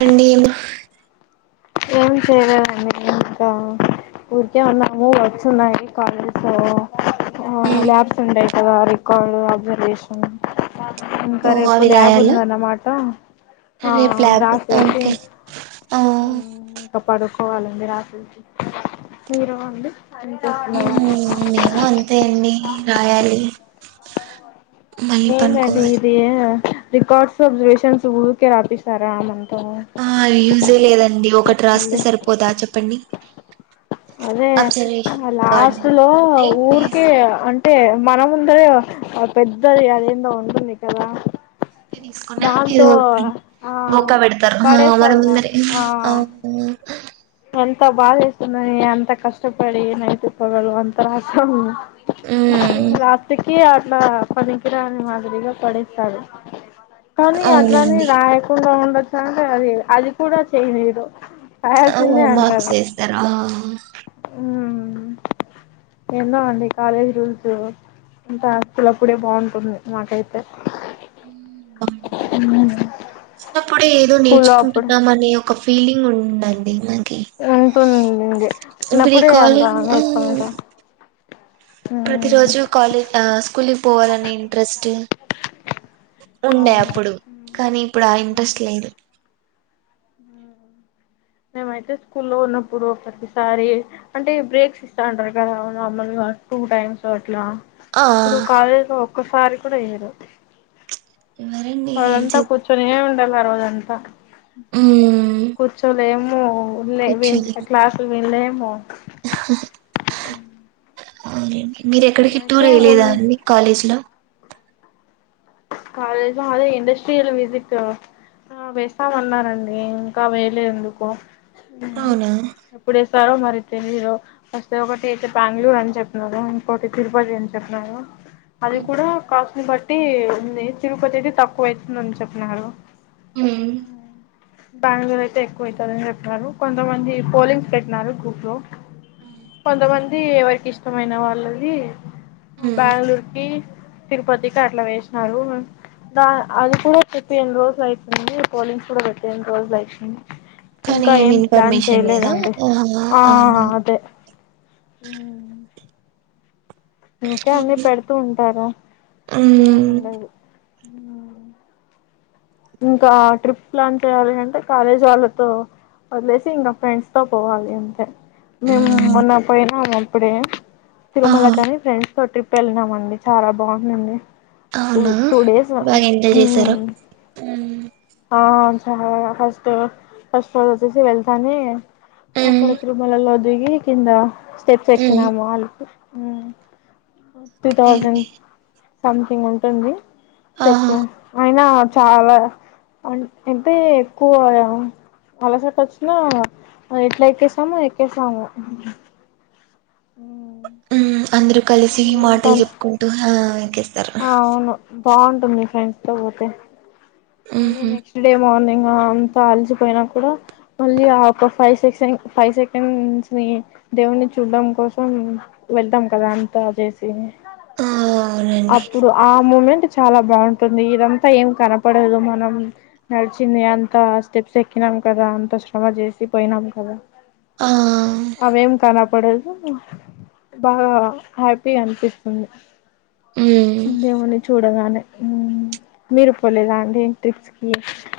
రండియం friends ఏగా మేమింకా ఊరికే ఉన్నాము వర్సున్నాయి కాలేజ్లో ఆ ల్యాబ్స్ ఉంటయ్ కదా రికార్డ్ అబ్జర్వేషన్ ఇంకా ఓ రేపు ల్యాబ్ ఉందన్నమాట రేప్ ల్యాబ్ ఒకే ఆ మ్ ఇంకా పడుకోవాలండి రాత్రికి మీరు అండి ఏం చేస్తున్నారు మ్ మేము అంతే అండి రాయాలి మళ్ళీ ఎం దండి పనుకోవాలి ఇది రికార్డ్స్ అబ్జర్వేషన్స్ ఉరికే రాపిస్తారా ఆ అవి యూజే లేదండి ఒకటి రాస్తే మళ్ళీ సరిపోదా చెప్పండి అదే అబ్జర్వేషన్ లాస్ట్ రికార్డింగ్ లో టైం ఊరికే వేస్ట్ అంటే మన ముందర ఆ పెద్దది అదెందో ఉంటుంది కదా తీసుకున దాంతో ఎదో ఆ ఒకా పెడుతారు పడేస్తారు మనముదరే లాస్ట్ ఆ ఆహా మ్ ఎంత బాదేస్తుంది ఎంత కష్టపడి నైట్ పగలు అంత రాస్తాం ఉమ్ లాస్ట్కి ఆ ట్ల పనికిరాని మాదిరిగా పడేస్తారు కానీ అట్లాని అవునండి రాయకుండా ఉండొచ్చ అంటే అది అది కూడా చేయనీరు ఆ ఓ రాయాల్సిందే మార్క్స్ సేస్తార హుమ్ ఏందో అండి కాలేజ్ రూల్స్ ఇంకా హాస్టల్ అప్పుడే బాగుంటుంది మాకైతే మ్ బాగుంటా చిన్నప్పుడే ఏదో స్కూల్లో అప్పుడు నేర్చుకుంటున్నాం అని ఒక ఫీలింగ్ ఉందండి న కి ఉంటుంది చిన్నప్పుడే అంత భ్రికలింగ్ ఆ నేర్చుకుంటాం ప్రతి రోజు కాలేజ్ ఆ స్కూల్కి పోవాలనే ఇంట్రెస్ట్ ఉండే అవును అప్పుడు కానీ ఇప్పుడు ఆ ఇంట్రెస్ట్ లేదు ఆ మేమైతే స్కూల్ లో ఉన్నప్పుడు ప్రతిసారి అంటే బ్రేక్స్ ఇస్తాంటారు కదా నార్మల్ గా టూ టైమ్స్ అట్లా ఆ ఇప్పుడు కాలేజ్ లో ఒక్కసారి కూడా ఇయ్యరు ఎవరండి ఏం రోజంతా చేద్దాం కూర్చొనే [unintelligible] ఆ రోజంతా మ్మ్ కూర్చోలేము ఉన్ లే వి కూర్చోలేం క్లాసులు వింన్లేము అవునండి మీరు ఎక్కడికి టూర్ మేమైతే ఎయలేదా ముందు అండి కాలేజ్ లో కాలేజ్ లో అదే ఇండస్ట్రియల్ విసిట్ ఆ వేస్తామన్నారండి ఇంకా వేయలే ఎందుకో అవునా ఎప్పుడేస్ స్తరో మరి తెలీయదు ఫస్తే ఒకటి అయితే బెంగళూరు అని చెప్పినారు ఇంకోటి తిరుపతి అని చెప్పినారు అది కూడా కాస్ట్ని బట్టి ఉంది తిరుపతైతే తక్కువైతుందని చెప్పినారూ మ్ బెంగళూరైతే ఎక్కువైతదని చెప్పినారు కొంతమంది పోలింగ్స్ పెట్టినారు గ్రూప్ లో కొంతమంది ఎవరికిష్టమైన వాళ్ళది మ్మ్ బెంగళూరుకిి తిరుపతికి అట్లా వేస్ నారు ద అది కూడా చెప్పి ఎన్ని రోజులైతుంది పోలింగ్స్ కూడా పెట్టి ఎన్ని రోజులై కానీ ఇంకా ఏమి ఏం ప్లాన్ ఇన్ఫర్మేషన్ లేదా చెయలేదండి ఆహా ఆ అవును అదే మ్ ఇంకా ఎన్ని పెడుతూ ఉంటారో హు మ్ మ్ ఇంకా ట్రిప్ ప్లాన్ చేయాలి అంటే కాలేజ్ వాళ్ళతో ఒదిలేసి ఇంకా ఫ్రెండ్స్ తో పోవాలి అంతే మేము మ్మ్ మొన్న పోయినాం అప్పుడే తిరుమల ఆహా కాని ఫ్రెండ్స్ తో ట్రిప్ వెళ్ళినామండి చాలా బాగునింది టూ అవునా టూ డేస్ బాగా ఎంజాయ్ చేశారా మ్మ్ ఆ చాలా ఫస్ట్ ఫస్ట్ ఒచ్చేసి వెళ్తానే ఆక్కడ మ్మ్ తిరుమలలో దిగి కింద స్టెప్స్ మ్మ్ ఎక్కినాము ఆల్లతో మ్ టూ థౌజండ్ సంథింగ్ ఉంటుంది ఆహా స్టెప్స్ అయినా చాలా అన్ అంటే ఎక్కువ అలసట వోచిన ఎట్లా ఎక్కేసాము ఎక్కేసాము మ్ అందరూ కలిసి ఈ మాటలు చెప్పుకుంటూ హ్ ఆ అవును బాగుంటుంది ఫ్రెండ్స్ తో పోతే మళ్ళీ మ్హూ నెక్స్ట్ డే మార్నింగ్ ఇంగ అంతా అలిసిపోయినా కూడా మళ్ళీ ఆ ఒక ఫైవ్ సెకండ్స్ ఫైవ్ సెకండ్స్ ని దేవుని చూడ్డం కోసం వెళ్తాం కదా అంతా చేసి ఆ అవునండి అప్పుడు ఆ మూమెంట్ చాలా బాగుంటుంది ఇదంతా ఏం కనపడదు మనం నడిచింది అంత స్టెప్స్ ఎక్కిన కదా అంత శ్రమ చేసి పోయినం కదా ఆ అవేం కన్ పడదు బాగా హ్యాపీ అనిపిస్తుంది మ్మ్ దేవుణ్ణి చూడగానే మ్ మీరు పోలేదా అండి ట్రిప్స్ కి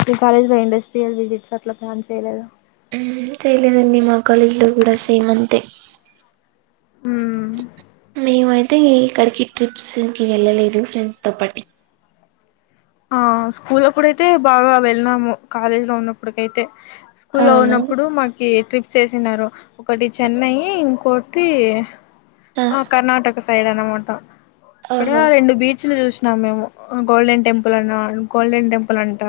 మీ కాలేజ్ లో ఇండస్ట్రియల్ విజిట్స్ అట్లా ప్లాన్ చేయలేదా హుం చేయలేదండి మా కాలేజీలో కూడా సేమ్ అంతే మ్ మేమయితే ఎక్కడికి ట్రిప్స్కి వెళ్ళలేదు ఫ్రెండ్స్ తో పాటి ఆ స్కూల్ అప్పుడైతే బాగా వెళ్ళినాము కాలేజీ లో ఉన్నప్పుటికైతే స్కూల్లో అవునా ఉన్నప్పుడు మాకి చేసినారు ఒకటి చెన్నై ఇంకోటి ఆ కర్ణాటక సైడ్ అనమాట అక్కడే ఓహో రెండు బీచ్లు చూసి ఉన్నం మేము గోల్డెన్ టెంపుల్ అన్నా గోల్డెన్ టెంపుల్ అంట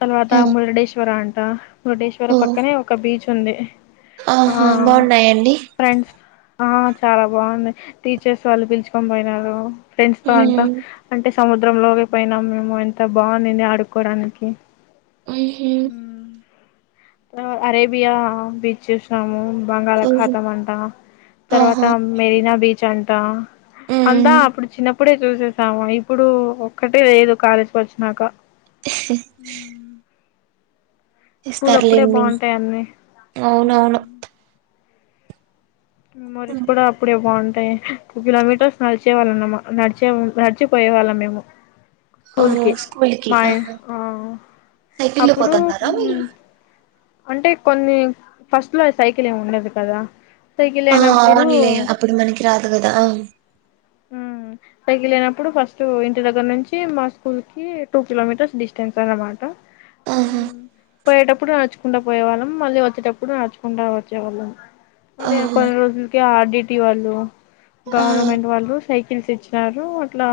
తర్వాత ఆ మురడేశ్వర అంట మురడేశ్వర ఓ పక్కనే ఓక బీచ్ ఉంది ఆ ఆహా బాగున్నాయండి ఫ్రండ్స్ ఆ చాలా బాగుంది టీచర్స్ వాళ్ళు పిలుచుకొని పోయినారు ఫ్రెండ్స్ తో అంతా మ్మ్ అంటే సముద్రం లోకి పోయినాం మేము ఎంత బాగుందింది ఆడుకోడానికి మ్ హు ఆ అరేబియా బీచ్ చూసినాము ఓహో బంగాలకాతం అంటా తర్వాత ఆహా మెరీనా బీచ్ అంట అంతా మ్మ్ అప్పుడు చిన్నప్పుడే చూసేసాము ఇప్పుడు ఒక్కటే లేదు కాలేజీకి వచ్చినాక స్కూల్ ఇస్తారు అప్పుడే లెండి బాగుంటాయి అన్నీ అవునవును మెమోరీస్ ఉమ్, కూడా అప్పుడే బాగుం టె టు కిలోమీటర్స్ నడిచే వాళ్ళనమ్మ నడిచే నడిచిపోయే వాళ్ళం మేము స్కూల్ ఓహో కి స్కూల్ కి మయ్ ఆహా ఆ సైకిల్ లో అప్పుడు పోతున్నారా మీరు మ్ అంటే కొన్ని ఫస్ట్ లో సైకిల్ ఏమి ఉండదు కదా సైకిల్ ఆ అయినప్పుడు అవునులే అప్పుడు మనకి రాదు కదా ఉ సైకిల్ లేనప్పుడు ఫస్ట్ ఇంటి దగ్గర నుంచి మా స్కూల్ కి టూ కిలోమీటర్స్ డిస్టెన్స్ అనమాట ఉ ఆహా మ్ పోయేటప్పుడు నడుచుకుండా పోయే వాళ్ళం మళ్ళీ వచ్చేటప్పుడు నడుచుకుండా వచ్చేవాళ్ళం మళ్లీ ఆ ఓహో కొన్ని రోజులకి ఆర్డటి వాళ్ళు ఆ గవర్నమెంట్ వాళ్ళు రు సైకిల్స్ ఇచ్చినారు అట్లా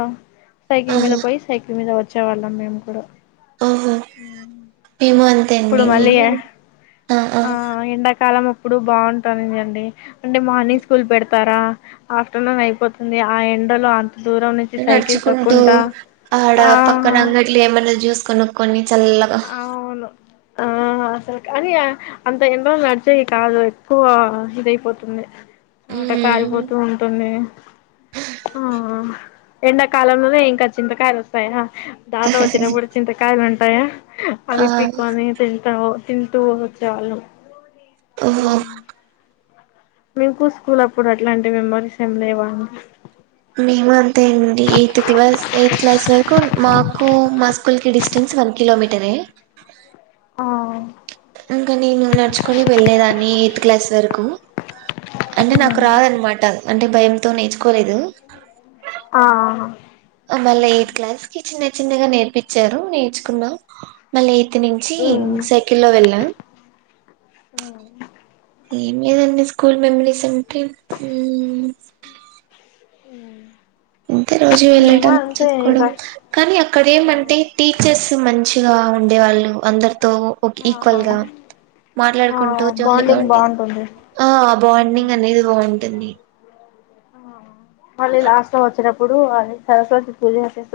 సైకిల్ మీద ఆహా పోయి సైకిల్ సైకిల్ మీద వచ్చే వాళ్ళ మేము కూడా ఓహో మ్ మేము అంతే ఇప్పుడు అండి మళ్ళీ నేను ఆ ఎండాకాలము ఇప్పుడు బాగుంటాదీ అండి అంటె మార్నింగ్ స్కూల్ పెడ్ తార ఆఫ్టర్నూనైపోతుంది ఆ ఎండలో అంత్ దూరం నుంచి సైకిల్ నడుచుకుంటూ తొక్కుంటా ఆడ ఆహ పక్కన అంగట్లో ఏమన్నా జ్యూస్ కొనుక్కొని చల్లగా ఔను ఆ అసల్ కాని అంత ఎండ్రోలు నడిచేవి కాదు ఎక్కువ ఇదయిపోతుంది నోట మ్మ్. కారిపోతూ ఉంటుంది ఆ ఎండాకాలంలోనే ఇంకా చింతకాలు వస్తాయా దారిలో వచ్చేటప్పుడు చింతకాయలు ఉంటాయా ఆ అవి పికోని తింటావు తింటూ చాలు. ఓహో. మీకు స్కూలప్పుడు అట్లాంటి మెమోరీస్ ఏం లేవా అండి. మేము అంతేండి ఎయ్త్ క్లాస్ ఎయ్త్ క్లాస్ వర్కూ ఉ మాకూ మస్ కూల్కి డిస్టెన్స్ వన్ కిలోమీటరె. ఆ. ఇంక నేన్ నడ్చుకొని వెళ్ళేదాన్నీ ఎయ్త్ క్లాస్ వర్కూ. అంటె నాక్ రాదన్మాట అంటె భయంతో నేర్చుకోలేదు. ఆ ఔను. అ మళ్ళా ఎయ్త్ క్లాస్కి చిన్న చిన్నగా నేర్పిచ్చారు నేర్చుకున్నా మళ్ళీ ఎయ్ త్ నించీ ఉమ్ సైకిల్ల్లో వెళ్ళా. ఏం లేదండి స్కూల్ మెమ్రీసంటే ఊమ్. ఊమ్. ఇంతె రోజు వెళ్ళడం ఇంకా చద్కోడం కానీ అక్కడేమంటె టీచెస్ తొ మంచిగా ఉండేవాళ్ళు అందర్తో ఒకీక్వల్ గా ఆ మాట్లాడ్కుంటూ జాలీగా బాండింగ్ ఉండేది బాగుంటుంది ఆ అ బాండింగనేది బాంటుంది. ఆ మళ్ళీ లాస్ట్ లో వచ్చేటప్పుడు అదే సరస్వతి పూజా చేస్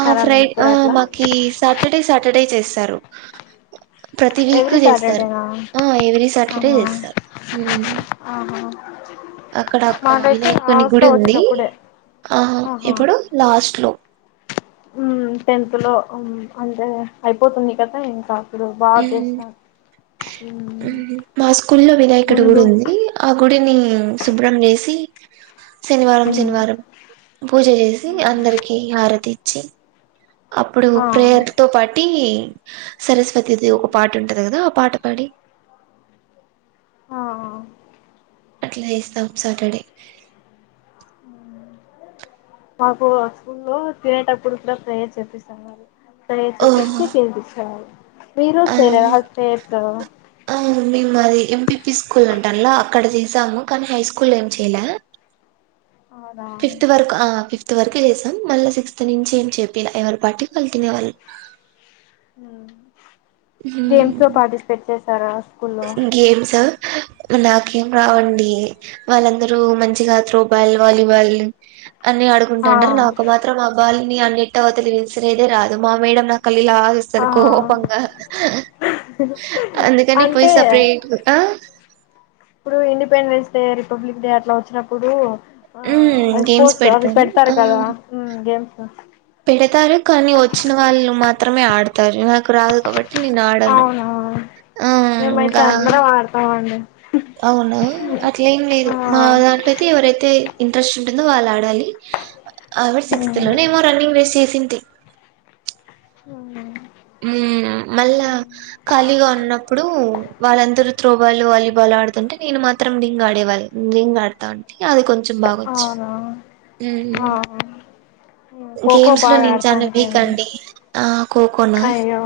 ఆ ఫ్రై ఆ మాకి సాటడే సాటడే చేస్తారు. ప్రతి వీకు ఎవ్రీ జేస్తారు సాటర్డేనా ఆ ఎవ్రీ సాటడే ఆహా జేస్తారు ఊమ్. ఆహా అక్కడొక్క మాకైతే వినాయకుని లాస్ట్ గుడి లో ఉంది వచ్చేటప్పుడే ఆ ఇప్పుడు లాస్ట్ లో ఊమ్ టెన్త్ లో ఊమ్ అంటే ఐపోతుంది కదా ఇంక. ప్పుడు బా చేసా ఊమ్హూ మా స్కూల్లో వినాయకుడి ముందు గుడుంది ఆ గుడినీ ఉమ్ సుబ్రం జేసీ శనివారం మ్మ్ శనివారం పూజ జేసి అందర్కీ హారతిచ్చి అప్పుడు ఆ ప్రేయర్ తో పాటీ సరస్వతీదేవ్ ఒక పాటుంటద్ గదా ఆ పాట పడి ఆ. అట్ల జేస్తాం సాటడే ఊమ్ మాకూ స్కూల్లో తినేటప్పుడు కూడా ప్రేయర్ చేపిస్తార్ మరి ప్రేయర్ ఓహో చేపిచ్చి తిన్పిచ్చేవారు మీరు ఆ చేయ్లేదా ప్రేయర్సు. ఆ మేము అది ఎంపీపీ స్కూలంటాల్లా అక్కడ జేసాము కానీ హైస్కూల్లేం చెయ్లా. అవునా ఫిఫ్త్ వర్కు ఆ ఫిఫ్త్ వర్కు జేసా అమ్ మళ్ళ సిక్స్త్ నుంచేం చేపీల ఎవర్ పాటిక్ వాళ్ తినేవాళ్ళు. ఊమ్ హ్మ్ గేమ్స్లొ పాటిస్పెట్ చేసారా. స్కూల్లో గేమ్స్ నాకేం రావండీ. వాళ్ళందరూ మంచిగా త్రోబాల్ వాలీబాల్ అన్నీ ఆ ఆడుకుంటాంటార్ నాకు మాత్రం ఆ బాల్ని ఆ నెట్టవ్తల విసిరేదే రాదు మా మేడమ్ నాక్ కల్లిలా జూస్తది ఆ కోపంగా అందుకనీ నేన్ సప్రేట్గు ఆ ఇప్పుడూ ఇండిపెండెన్స్డే రిపబ్లిక్డే అట్ల వచ్చినప్పుడూ ఆ హ్మ్ అవి గేమ్స్ స్పోర్ట్స్ అవి పెడతారు పెడుతారు కదా మ్ గేమ్స్ పెడుతారు కానీ వచ్చిన వాళ్ళు మాత్రమే ఆడుతారు నాకు రాదు కాబట్ ట్టి నేను ఆడాను అవునా ఆ మేమైతే ఇంకా అందరం ఆడతామండి అవునా అట్లేం లేదు ఆ మా దాంట్లో అయితే ఎవరైతే ఇంట్రెస్టుంటుందో వాళ్ళాడాలి ఆవిడ్ సిక్స్త్ లోనో ఏమో రన్నింగ్ రేస్ చేసింది. టి ఔనా ఉమ్. మళ్ళా ఖాళీగా ఉన్నప్పుడు వాళ్ళందరూ త్రోబాలు వాలీబాలాడుతుంటే నేను మా నేను మాత్రం రింగాడేవాళ్ళ రింగ్ ఆడుతా ఉంటి అది కొంచెం బాగొచ్చు అవునా ఆ మ్ ఖోఖో గేమ్స్లో బాగా నేను చాన ఆడతాంటిండి వీకండి ఆ కోకోనా అయ్యో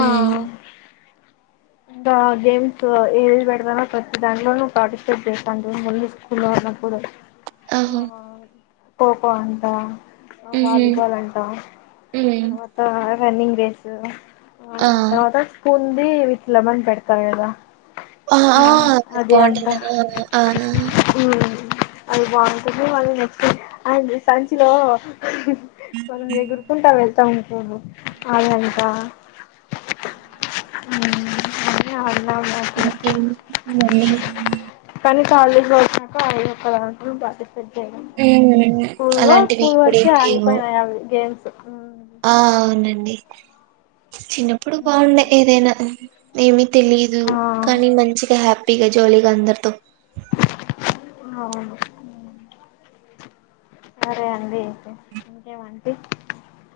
ఆ ఇంకా గేమ్స్ ఏదిబెడుతారో ప్రతి దాంట్లోను పార్టిసిపేట్ చేస్థంటిమి ఓన్లీ స్కూల్ ఉన్నప్పుడు ఆ ఆహా కోకో అంటా మ్హూ వాలీబాలంటా మ్మ్ తర్వాత రన్నింగ్ రేస్ ఆ తర్వాత స్పూంది విత్ లెమన్ పెడుతారుగదా ఆ అది అంటా బాగుంటుందా ఆ ఆ మ్ అది బాగుంటది మళ్ళి నెక్స్ట్ ఆ సంచిలో మనం ఎగుర్కుంటా వెళ్తాము అదంట హుమ్ ఆడినం ఇంకేంటండీ [inaudible] [inaudible] హ్మ్ స్కూళ్ళో అలాంటివి స్కూల్ ఇప్పుడేం వరకే లేవు ఆగిపోయినాయి అవి గేమ్స్ ఆ ఔనండి చిన్నప్పుడు బాగుండే ఏదైనా మెబి తెలీదు ఆ కానీ మంచిగా హ్యాపీగా జాలీగా అందరితో అవును సరే అండి ఐతే ఇంకేమంటి